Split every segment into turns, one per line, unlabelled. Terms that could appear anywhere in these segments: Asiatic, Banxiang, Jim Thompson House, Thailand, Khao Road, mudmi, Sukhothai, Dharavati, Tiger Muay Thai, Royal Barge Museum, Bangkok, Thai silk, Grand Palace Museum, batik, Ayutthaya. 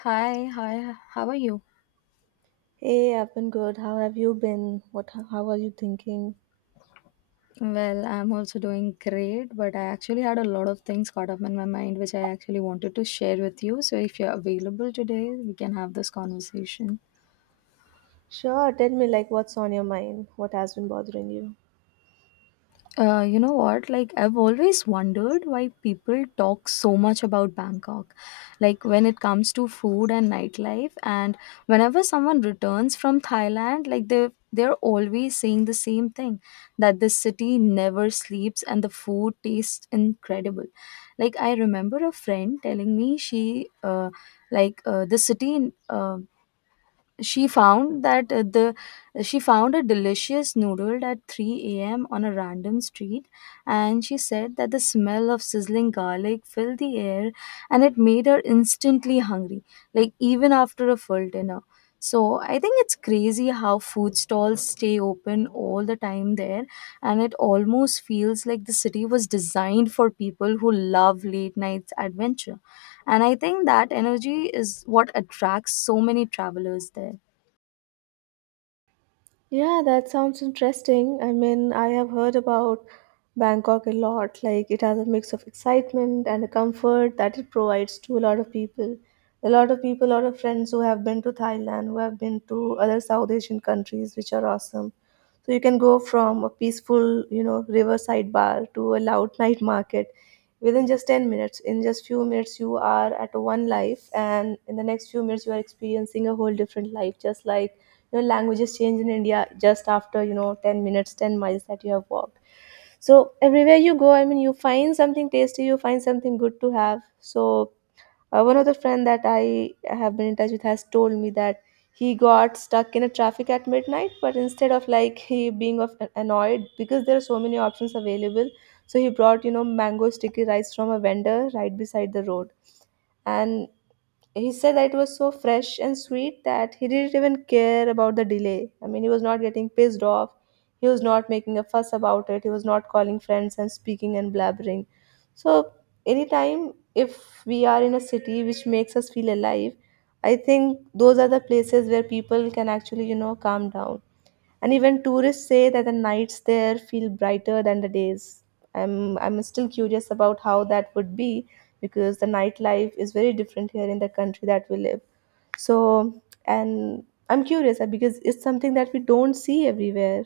Hi, hi, how are you?
Hey, I've been good. How have you been? How are you thinking?
Well, I'm also doing great, but I actually had a lot of things caught up in my mind which I actually wanted to share with you. So, if you're available today, we can have this conversation.
Sure, tell me, like, what's on your mind? What has been bothering you?
You know what? Like, I've always wondered why people talk so much about Bangkok. Like, when it comes to food and nightlife, and whenever someone returns from Thailand, like, they're always saying the same thing that the city never sleeps and the food tastes incredible. Like, I remember a friend telling me she, like, the city. She found that the she found a delicious noodle at 3 a.m. on a random street, and she said that the smell of sizzling garlic filled the air and it made her instantly hungry, like even after a full dinner. So I think it's crazy how food stalls stay open all the time there, and it almost feels like the city was designed for people who love late night adventure, and I think that energy is what attracts so many travelers there.
Yeah, that sounds interesting. I mean, I have heard about Bangkok a lot. Like, it has a mix of excitement and a comfort that it provides to a lot of people. A lot of people, a lot of friends who have been to Thailand, who have been to other South Asian countries, which are awesome. So you can go from a peaceful, you know, riverside bar to a loud night market within just 10 minutes. In just few minutes, you are at one life, and in the next few minutes, you are experiencing a whole different life, just like, you know, languages change in India just after, you know, 10 minutes, 10 miles that you have walked. So everywhere you go, I mean, you find something tasty, you find something good to have. So one of the friend that I have been in touch with has told me that he got stuck in a traffic at midnight, but instead of like he being of annoyed, because there are so many options available, so he brought, you know, mango sticky rice from a vendor right beside the road. And he said that it was so fresh and sweet that he didn't even care about the delay. I mean, he was not getting pissed off. He was not making a fuss about it. He was not calling friends and speaking and blabbering. So, anytime if we are in a city which makes us feel alive, I think those are the places where people can actually, you know, calm down. And even tourists say that the nights there feel brighter than the days. I'm still curious about how that would be because the nightlife is very different here in the country that we live. So, and I'm curious because it's something that we don't see everywhere.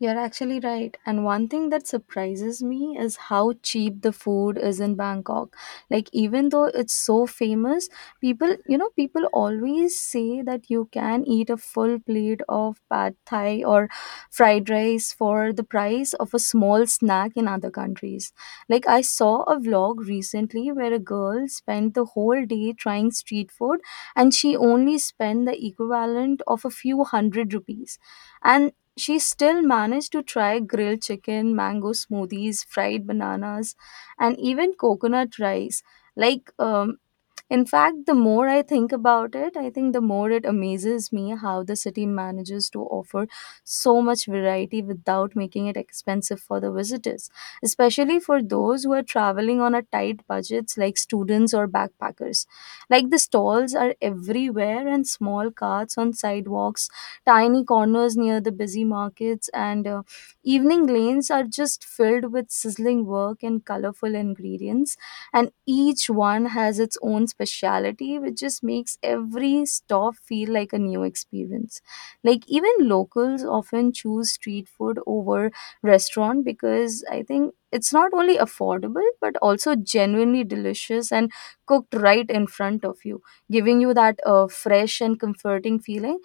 You're actually right. And one thing that surprises me is how cheap the food is in Bangkok. Like, even though it's so famous, people always say that you can eat a full plate of pad thai or fried rice for the price of a small snack in other countries. Like, I saw a vlog recently where a girl spent the whole day trying street food and she only spent the equivalent of a few hundred rupees, and she still managed to try grilled chicken, mango smoothies, fried bananas, and even coconut rice. Like, um, in fact, the more I think about it, I think the more it amazes me how the city manages to offer so much variety without making it expensive for the visitors, especially for those who are traveling on a tight budgets like students or backpackers. Like the stalls are everywhere and small carts on sidewalks, tiny corners near the busy markets, and evening lanes are just filled with sizzling work and colorful ingredients, and each one has its own speciality which just makes every stop feel like a new experience. Like even locals often choose street food over restaurant because I think it's not only affordable but also genuinely delicious and cooked right in front of you, giving you that fresh and comforting feeling.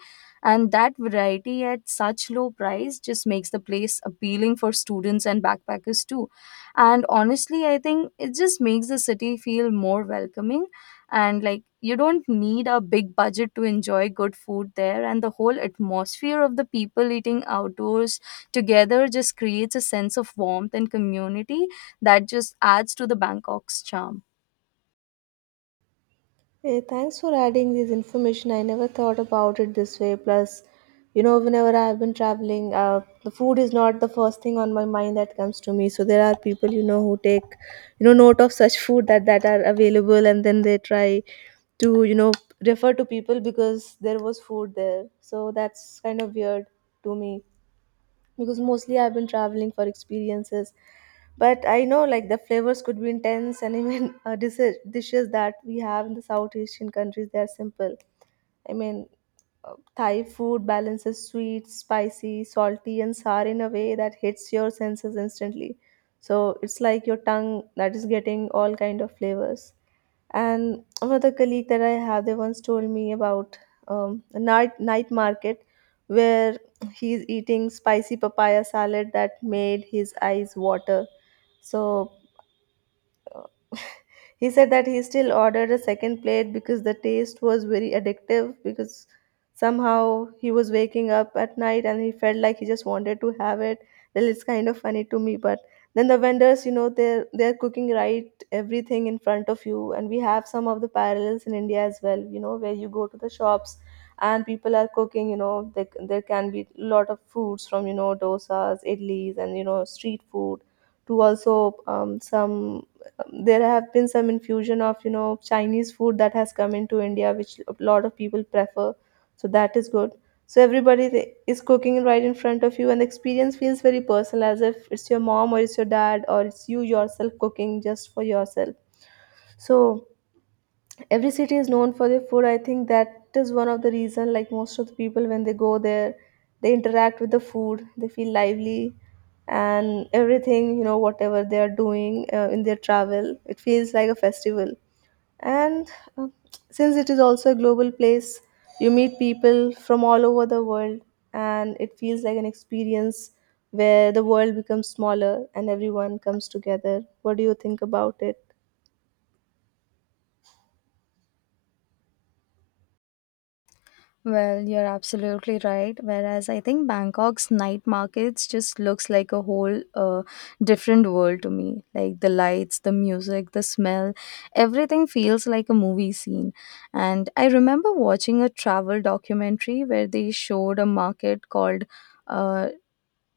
And that variety at such low price just makes the place appealing for students and backpackers too, and honestly I think it just makes the city feel more welcoming. And like you don't need a big budget to enjoy good food there, and the whole atmosphere of the people eating outdoors together just creates a sense of warmth and community that just adds to the Bangkok's charm.
Hey, thanks for adding this information. I never thought about it this way. Plus, you know, whenever I've been traveling, the food is not the first thing on my mind that comes to me. So there are people, you know, who take, you know, note of such food that are available, and then they try to, you know, refer to people because there was food there. So that's kind of weird to me, because mostly I've been traveling for experiences. But I know, like, the flavors could be intense, and even dishes that we have in the South Asian countries, they are simple. I mean, Thai food balances sweet, spicy, salty, and sour in a way that hits your senses instantly. So it's like your tongue that is getting all kind of flavors. And another colleague that I have, they once told me about a night market where he's eating spicy papaya salad that made his eyes water. So he said that he still ordered a second plate because the taste was very addictive, because somehow he was waking up at night and he felt like he just wanted to have it. Well, it's kind of funny to me. But then the vendors, you know, they're cooking right everything in front of you. And we have some of the parallels in India as well, you know, where you go to the shops and people are cooking, you know. There can be a lot of foods from, you know, dosas, idlis, and, you know, street food to also some, there have been some infusion of, you know, Chinese food that has come into India, which a lot of people prefer. So that is good. So everybody is cooking right in front of you, and the experience feels very personal, as if it's your mom or it's your dad or it's you yourself cooking just for yourself. So every city is known for their food. I think that is one of the reason, like most of the people when they go there, they interact with the food, they feel lively. And everything, you know, whatever they are doing in their travel, it feels like a festival. And uh, since it is also a global place, you meet people from all over the world, and it feels like an experience where the world becomes smaller and everyone comes together. What do you think about it?
Well, you're absolutely right. Whereas I think Bangkok's night markets just looks like a whole different world to me. Like the lights, the music, the smell, everything feels like a movie scene. And I remember watching a travel documentary where they showed a market called uh,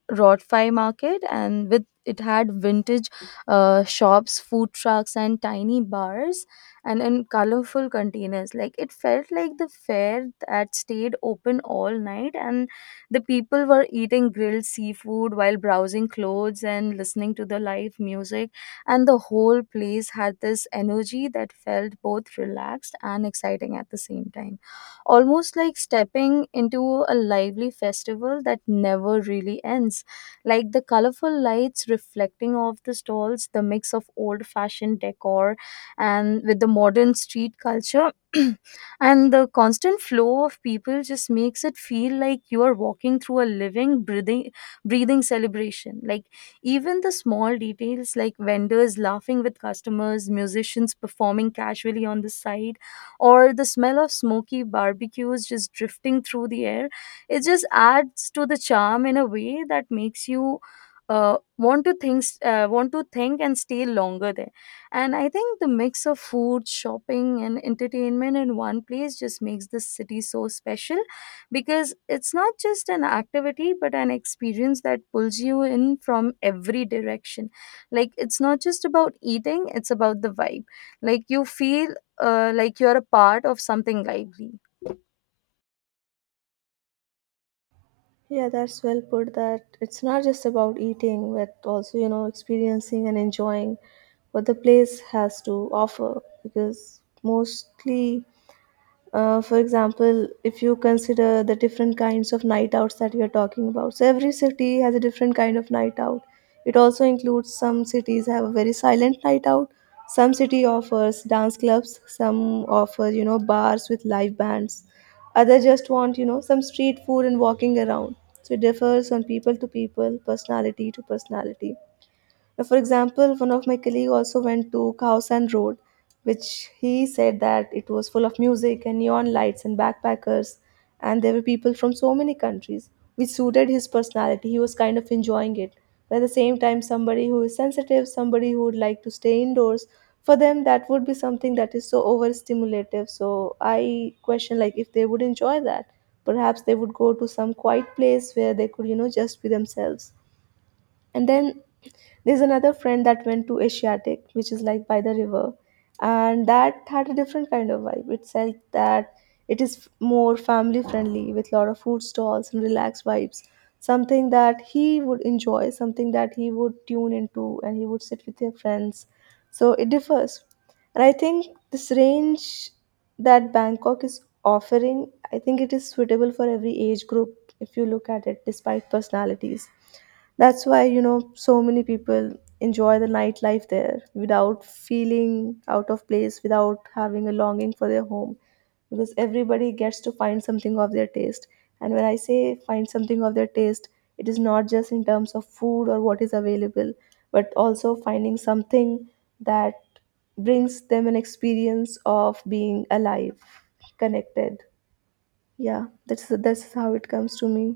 Rotfly market, and with it had vintage shops, food trucks, and tiny bars, and in colorful containers. Like it felt like the fair that stayed open all night, and the people were eating grilled seafood while browsing clothes and listening to the live music. And the whole place had this energy that felt both relaxed and exciting at the same time, almost like stepping into a lively festival that never really ends. Like the colorful lights reflecting off the stalls, the mix of old fashioned decor and with the modern street culture and the constant flow of people just makes it feel like you are walking through a living breathing celebration. Like even the small details like vendors laughing with customers, musicians performing casually on the side, or the smell of smoky barbecues just drifting through the air, it just adds to the charm in a way that makes you want to think and stay longer there. And I think the mix of food, shopping, and entertainment in one place just makes this city so special, because it's not just an activity but an experience that pulls you in from every direction. Like it's not just about eating, it's about the vibe. Like you feel like you're a part of something lively.
Yeah, that's well put, that it's not just about eating, but also, you know, experiencing and enjoying what the place has to offer. Because mostly, for example, if you consider the different kinds of night outs that we are talking about, so every city has a different kind of night out. It also includes some cities have a very silent night out. Some city offers dance clubs. Some offer, you know, bars with live bands. Others just want, you know, some street food and walking around. So it differs on people to people, personality to personality. For example, one of my colleague also went to Khao Road, which he said that it was full of music and neon lights and backpackers, and there were people from so many countries, which suited his personality. He was kind of enjoying it. But at the same time, somebody who is sensitive, somebody who would like to stay indoors, for them that would be something that is so overstimulative. So I question like if they would enjoy that. Perhaps they would go to some quiet place where they could, you know, just be themselves. And then there's another friend that went to Asiatic, which is like by the river, and that had a different kind of vibe. It said that it is more family friendly with a lot of food stalls and relaxed vibes. Something that he would enjoy, something that he would tune into, and he would sit with his friends. So it differs. And I think this range that Bangkok is offering, I think it is suitable for every age group if you look at it, despite personalities. That's why, you know, so many people enjoy the nightlife there without feeling out of place, without having a longing for their home, because everybody gets to find something of their taste. And when I say find something of their taste, it is not just in terms of food or what is available, but also finding something that brings them an experience of being alive, connected. Yeah, that's how it comes to me.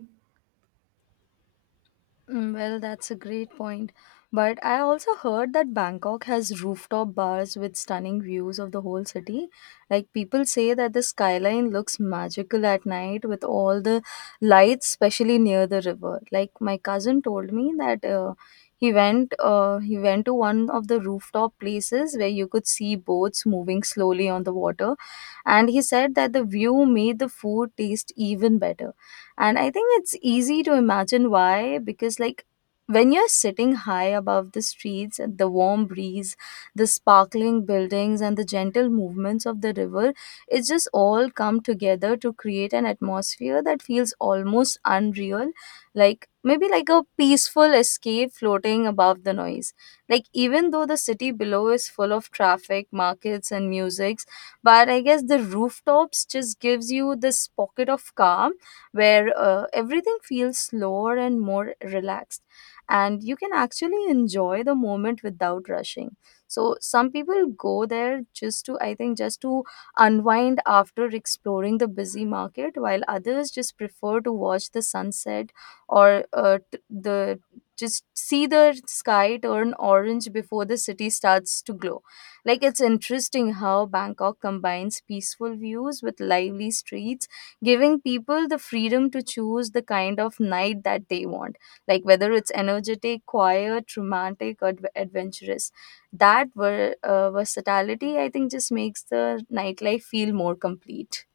Mm. Well, that's a great point. But I also heard that Bangkok has rooftop bars with stunning views of the whole city. Like people say that the skyline looks magical at night with all the lights, especially near the river. Like my cousin told me that he went to one of the rooftop places where you could see boats moving slowly on the water, and he said that the view made the food taste even better. And I think it's easy to imagine why, because, like, when you're sitting high above the streets, the warm breeze, the sparkling buildings, and the gentle movements of the river, it just all come together to create an atmosphere that feels almost unreal, like maybe like a peaceful escape floating above the noise. Like, even though the city below is full of traffic, markets, and musics, but I guess the rooftops just gives you this pocket of calm where everything feels slower and more relaxed, and you can actually enjoy the moment without rushing. So some people go there just to I think just to unwind after exploring the busy market, while others just prefer to watch the sunset, or t- the just see the sky turn orange before the city starts to glow. Like it's interesting how Bangkok combines peaceful views with lively streets, giving people the freedom to choose the kind of night that they want, like whether it's energetic, quiet, romantic, or adventurous. That versatility, I think, just makes the nightlife feel more complete.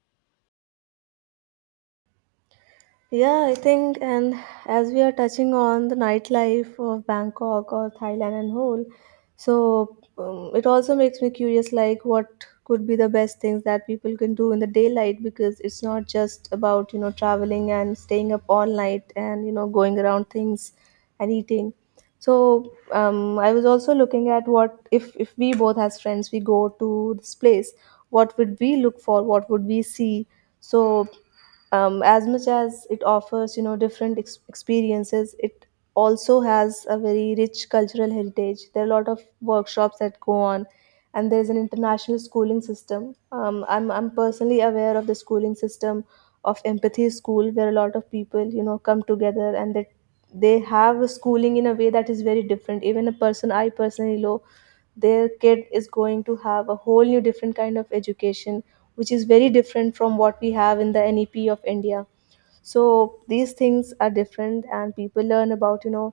Yeah, I think, and as we are touching on the nightlife of Bangkok or Thailand and whole, so it also makes me curious like what could be the best things that people can do in the daylight, because it's not just about, you know, traveling and staying up all night and, you know, going around things and eating. So I was also looking at, what if we both as friends we go to this place, what would we look for? What would we see? So as much as it offers, you know, different experiences, it also has a very rich cultural heritage. There are a lot of workshops that go on, and there's an international schooling system. I'm personally aware of the schooling system of empathy school, where a lot of people, you know, come together, and they have a schooling in a way that is very different. Even a person I personally know, their kid is going to have a whole new different kind of education, which is very different from what we have in the NEP of India. So these things are different, and people learn about, you know,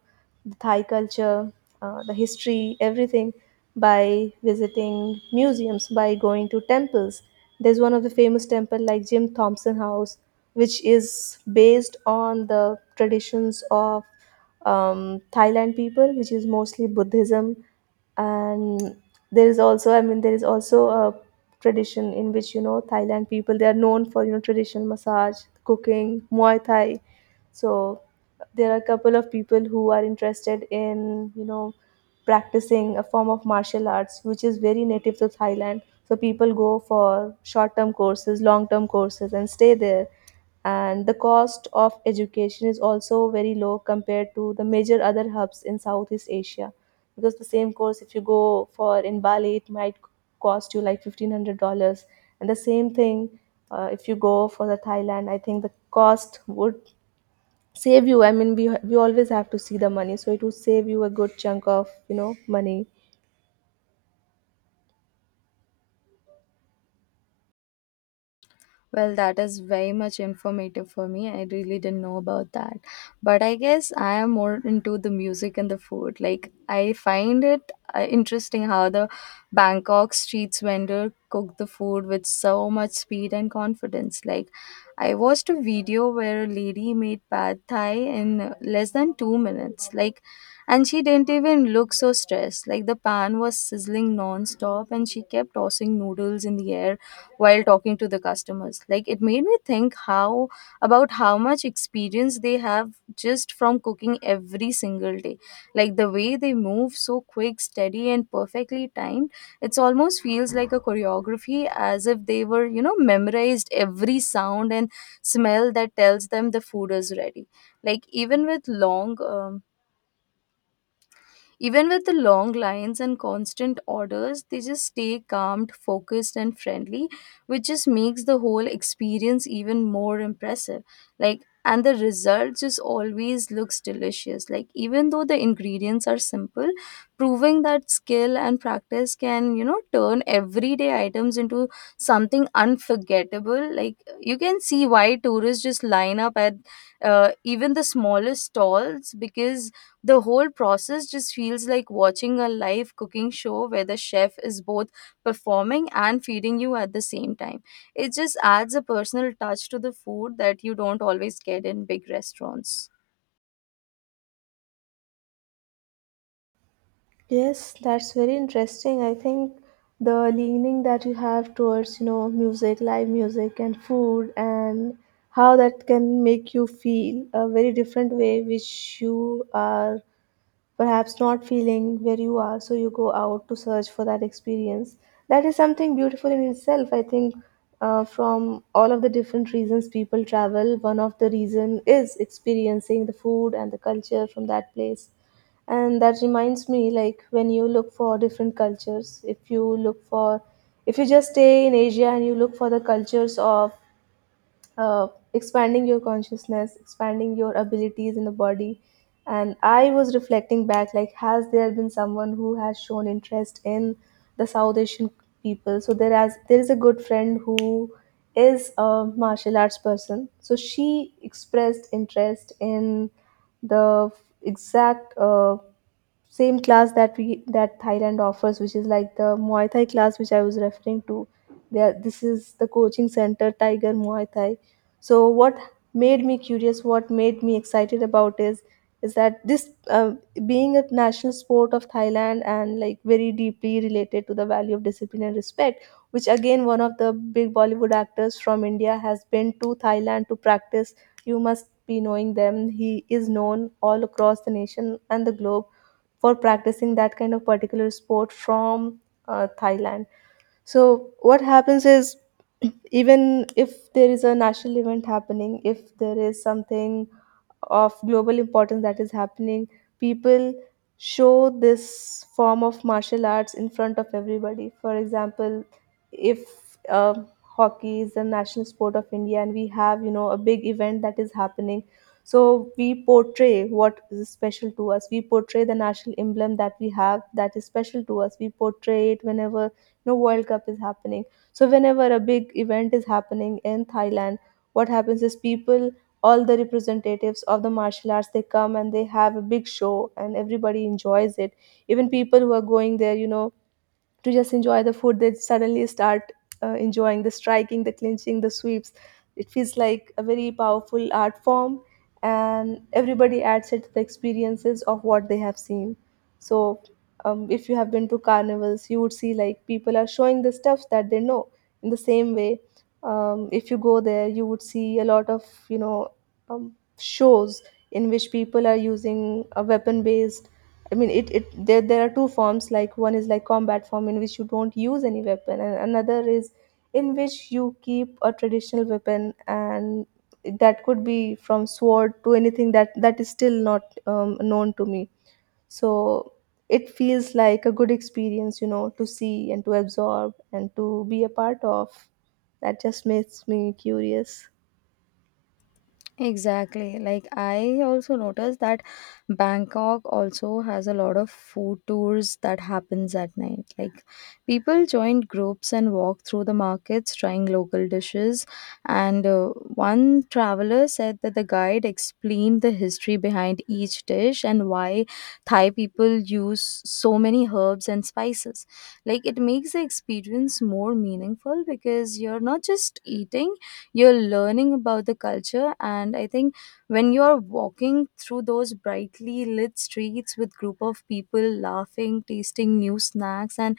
the Thai culture, the history, everything, by visiting museums, by going to temples. There's one of the famous temple like Jim Thompson House, which is based on the traditions of Thailand people, which is mostly Buddhism. And there is also, I mean, there is also a tradition in which, you know, Thailand people, they are known for, you know, traditional massage, cooking, Muay Thai. So there are a couple of people who are interested in, you know, practicing a form of martial arts which is very native to Thailand. So people go for short-term courses, long-term courses, and stay there. And the cost of education is also very low compared to the major other hubs in Southeast Asia. Because the same course, if you go for in Bali, it might cost you like $1,500, and the same thing, if you go for the Thailand, I think the cost would save you. I mean, we always have to see the money, so it would save you a good chunk of, you know, money.
Well, that is very much informative for me. I really didn't know about that. But I guess I am more into the music and the food. Like, I find it interesting how the Bangkok streets vendor cook the food with so much speed and confidence. Like, I watched a video where a lady made pad thai in less than 2 minutes. Like, and she didn't even look so stressed. Like, the pan was sizzling non stop and she kept tossing noodles in the air while talking to the customers. Like it made me think how about how much experience they have just from cooking every single day. Like the way they move so quick, steady, and perfectly timed, it's almost feels like a choreography, as if they were you know memorized every sound and smell that tells them the food is ready. like even with long um, Even with the long lines and constant orders, they just stay calmed, focused, and friendly, which just makes the whole experience even more impressive. Like, and the result just always looks delicious. Like, even though the ingredients are simple, proving that skill and practice can, you know, turn everyday items into something unforgettable. Like, you can see why tourists just line up at even the smallest stalls, because the whole process just feels like watching a live cooking show where the chef is both performing and feeding you at the same time. It just adds a personal touch to the food that you don't always get in big restaurants.
Yes, that's very interesting. I think the leaning that you have towards, music, live music, and food, and how that can make you feel a very different way, which you are perhaps not feeling where you are, so you go out to search for that experience. That is something beautiful in itself. I think from all of the different reasons people travel, one of the reason is experiencing the food and the culture from that place. And that reminds me, like when you look for different cultures, if you just stay in Asia and you look for the cultures of uh, expanding your consciousness, expanding your abilities in the body. And I was reflecting back, like, has there been someone who has shown interest in the South Asian people? So there is a good friend who is a martial arts person. So she expressed interest in the exact same class that we that Thailand offers, which is like the Muay Thai class, which I was referring to. There, this is the coaching center Tiger Muay Thai. So what made me curious, what made me excited about is that this being a national sport of Thailand and like very deeply related to the value of discipline and respect, which again, one of the big Bollywood actors from India has been to Thailand to practice. You must be knowing them. He is known all across the nation and the globe for practicing that kind of particular sport from Thailand. So what happens is, even if there is a national event happening, if there is something of global importance that is happening, people show this form of martial arts in front of everybody. For example, if uh, hockey is the national sport of India and we have, a big event that is happening, so we portray what is special to us. We portray the national emblem that we have that is special to us. We portray it whenever no World Cup is happening. So whenever a big event is happening in Thailand, what happens is, people, all the representatives of the martial arts, they come and they have a big show, and everybody enjoys it. Even people who are going there, to just enjoy the food, they suddenly start enjoying the striking, the clinching, the sweeps. It feels like a very powerful art form, and everybody adds it to the experiences of what they have seen. So if you have been to carnivals, you would see like people are showing the stuff that they know. In the same way, if you go there, you would see a lot of, you know um, shows in which people are using a weapon based. I mean, it there there are two forms. Like one is like combat form in which you don't use any weapon, and another is in which you keep a traditional weapon, and that could be from sword to anything that is still not known to me. So it feels like a good experience, to see and to absorb and to be a part of. That just makes me curious.
Exactly. Like I also noticed that Bangkok also has a lot of food tours that happens at night. Like people join groups and walk through the markets trying local dishes, and one traveler said that the guide explained the history behind each dish and why Thai people use so many herbs and spices. Like it makes the experience more meaningful because you're not just eating, you're learning about the culture. And I think when you're walking through those brightly lit streets with group of people laughing, tasting new snacks, and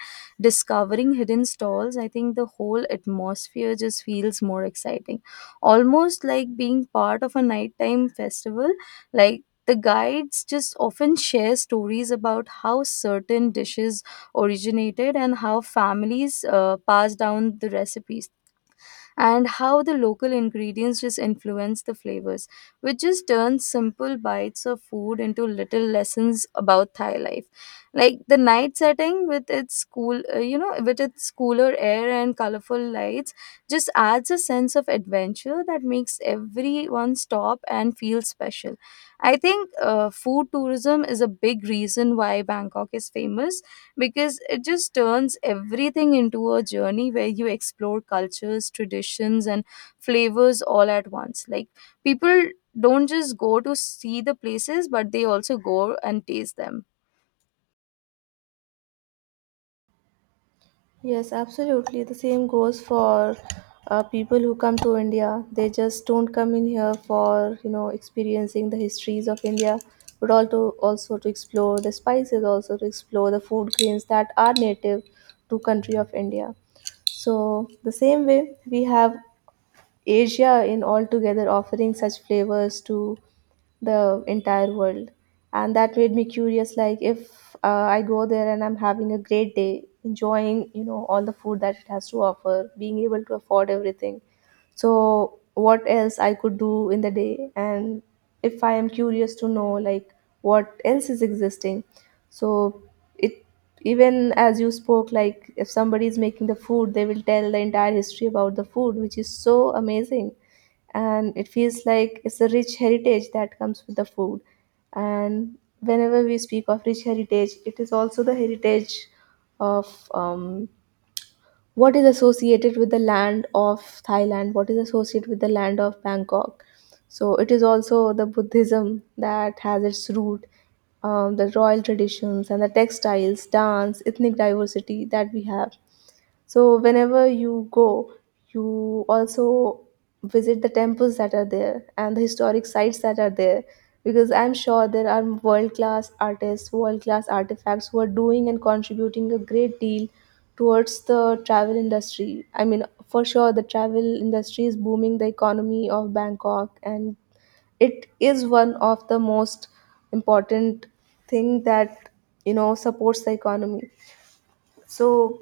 discovering hidden stalls, I think the whole atmosphere just feels more exciting, almost like being part of a nighttime festival. Like the guides just often share stories about how certain dishes originated and how families passed down the recipes and how the local ingredients just influence the flavors, which just turns simple bites of food into little lessons about Thai life. Like the night setting with its cool, you know, with its cooler air and colorful lights, just adds a sense of adventure that makes everyone stop and feel special. I think food tourism is a big reason why Bangkok is famous, because it just turns everything into a journey where you explore cultures, traditions, and flavors all at once. Like people don't just go to see the places, but they also go and taste them.
Yes, absolutely. The same goes for people who come to India. They just don't come in here for experiencing the histories of India, but also to explore the spices, also to explore the food grains that are native to country of India. So the same way we have Asia in altogether offering such flavors to the entire world. And that made me curious, like if I go there and I'm having a great day enjoying, all the food that it has to offer, being able to afford everything, so what else I could do in the day. And if I am curious to know like what else is existing, so, it, even as you spoke, like if somebody is making the food, they will tell the entire history about the food, which is so amazing. And it feels like it's a rich heritage that comes with the food. And whenever we speak of rich heritage, it is also the heritage of what is associated with the land of Thailand, what is associated with the land of Bangkok. So it is also the Buddhism that has its root, the royal traditions and the textiles, dance, ethnic diversity that we have. So, whenever you go, you also visit the temples that are there and the historic sites that are there, because I'm sure there are world class artists, world class artifacts who are doing and contributing a great deal towards the travel industry. I mean, for sure, the travel industry is booming the economy of Bangkok, and it is one of the most important thing that supports the economy. So,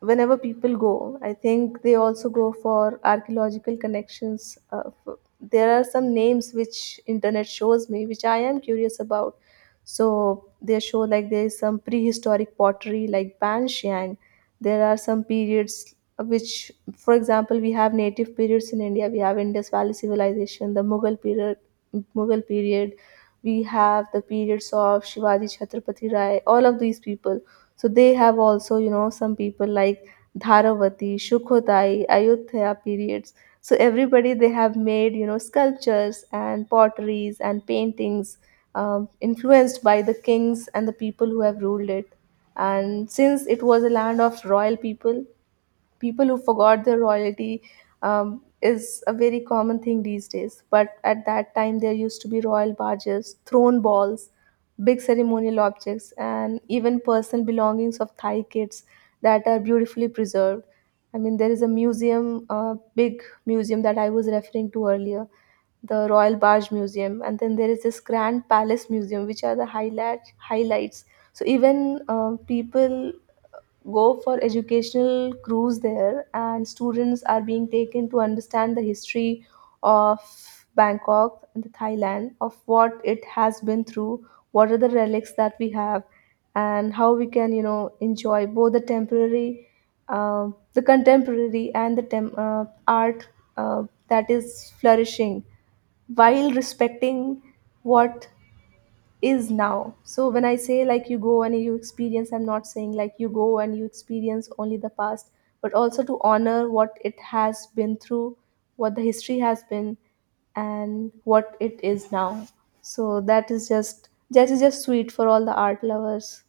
whenever people go, I think they also go for archaeological connections. There are some names which internet shows me, which I am curious about. So they show like there is some prehistoric pottery like Banxiang. There are some periods which, for example, we have native periods in India. We have Indus Valley Civilization, the Mughal period, Mughal period. We have the periods of Shivaji Chhatrapati Rai. All of these people. So they have also, some people like Dharavati, Sukhothai, Ayutthaya periods. So everybody, they have made, sculptures and potteries and paintings influenced by the kings and the people who have ruled it. And since it was a land of royal people, people who forgot their royalty is a very common thing these days. But at that time, there used to be royal barges, throne balls, big ceremonial objects, and even personal belongings of Thai kids that are beautifully preserved. I mean, there is a museum, big museum that I was referring to earlier, the Royal Barge Museum, and then there is this Grand Palace Museum, which are the highlights. So even people go for educational cruise there, and students are being taken to understand the history of Bangkok and the Thailand of what it has been through, what are the relics that we have, and how we can, enjoy both the temporary uh, the contemporary and the art uh, that is flourishing while respecting what is now. So when I say like you go and you experience, I'm not saying like you go and you experience only the past, but also to honor what it has been through, what the history has been, and what it is now. So that is just sweet for all the art lovers.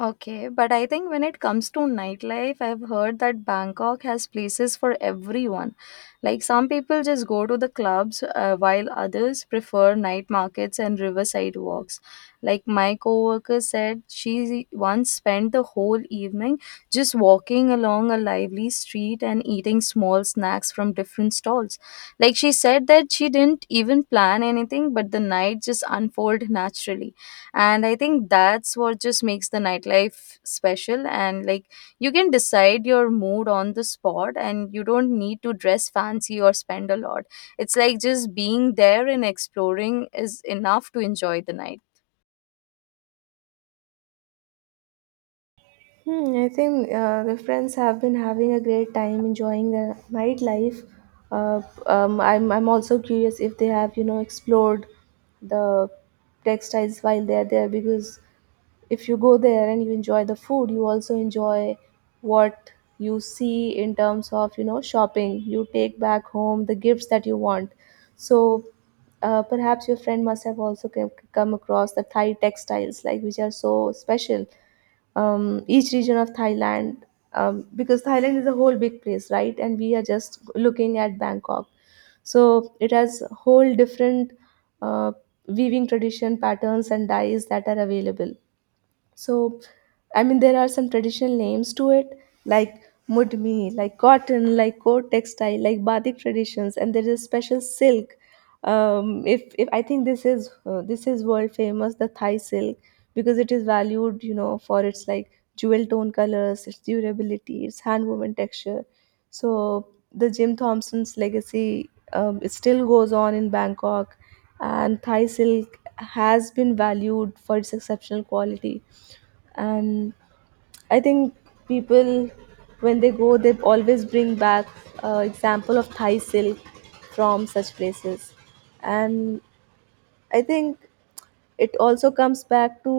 Okay, but I think when it comes to nightlife, I've heard that Bangkok has places for everyone. Like some people just go to the clubs, while others prefer night markets and riverside walks. Like my coworker said, she once spent the whole evening just walking along a lively street and eating small snacks from different stalls. Like she said that she didn't even plan anything, but the night just unfolded naturally. And I think that's what just makes the nightlife special. And like you can decide your mood on the spot, and you don't need to dress fancy or spend a lot. It's like just being there and exploring is enough to enjoy the night.
Hmm, I think the friends have been having a great time enjoying the nightlife. Uh, I'm also curious if they have, explored the textiles while they're there, because if you go there and you enjoy the food, you also enjoy what you see in terms of, shopping, you take back home the gifts that you want. So perhaps your friend must have also come across the Thai textiles, like which are so special. Each region of Thailand, because Thailand is a whole big place, right, and we are just looking at Bangkok. So it has whole different uh, weaving tradition, patterns, and dyes that are available. So, I mean, there are some traditional names to it, like mudmi, like cotton, like coat textile, like batik traditions, and there is special silk. If I think this is world famous, the Thai silk, because it is valued, for its like jewel tone colors, its durability, its hand woven texture. So the Jim Thompson's legacy, it still goes on in Bangkok, and Thai silk has been valued for its exceptional quality. And I think people, when they go, they always bring back example of Thai silk from such places. And I think it also comes back to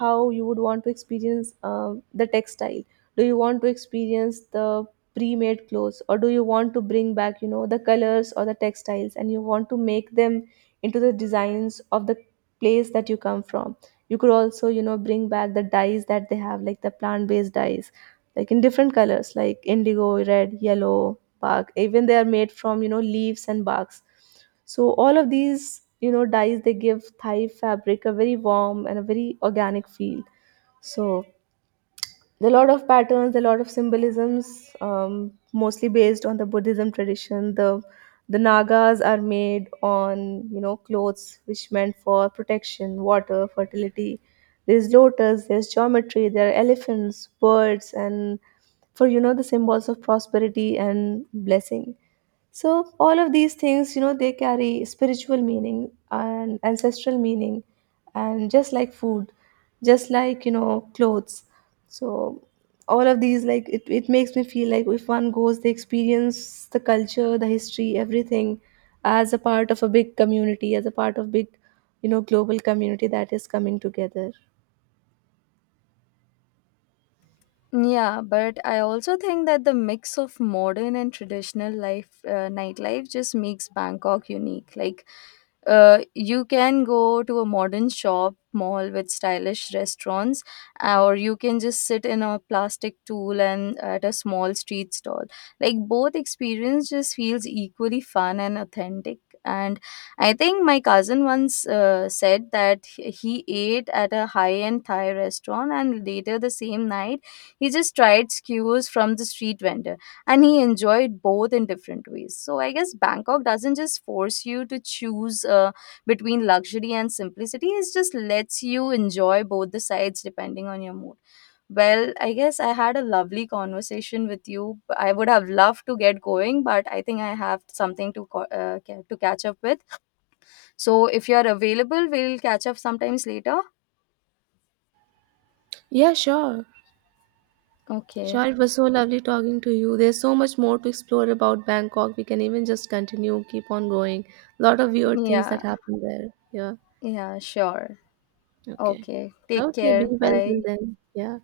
how you would want to experience the textile. Do you want to experience the pre-made clothes, or do you want to bring back, the colors or the textiles, and you want to make them into the designs of the place that you come from? You could also, bring back the dyes that they have, like the plant-based dyes, like in different colors like indigo, red, yellow, bark, even they are made from, leaves and barks. So all of these, dyes, they give Thai fabric a very warm and a very organic feel. So there are a lot of patterns, there are a lot of symbolisms, mostly based on the Buddhism tradition. The nagas are made on, clothes, which meant for protection, water, fertility. There's lotus, there's geometry, there are elephants, birds, and for, the symbols of prosperity and blessing. So all of these things, they carry spiritual meaning and ancestral meaning, and just like food, just like clothes. So all of these, like it makes me feel like if one goes, they experience the culture, the history, everything, as a part of a big community, as a part of big, global community that is coming together.
Yeah, but I also think that the mix of modern and traditional life, nightlife, just makes Bangkok unique. Like, you can go to a modern shop mall with stylish restaurants, or you can just sit in a plastic tool and at a small street stall. Like, both experience just feels equally fun and authentic. And I think my cousin once said that he ate at a high end Thai restaurant, and later the same night he just tried skewers from the street vendor and he enjoyed both in different ways. So I guess Bangkok doesn't just force you to choose between luxury and simplicity, it just lets you enjoy both the sides depending on your mood. Well, I guess I had a lovely conversation with you. I would have loved to get going, but I think I have something to to catch up with. So if you are available, we'll catch up sometimes later.
Yeah, sure.
Okay.
Sure, it was so lovely talking to you. There's so much more to explore about Bangkok. We can even just continue, keep on going. A lot of weird things
Yeah.
that happen there. Yeah.
Yeah, sure.
Okay.
Okay. Take
Okay. Be
care.
well
Bye.
till then. Yeah.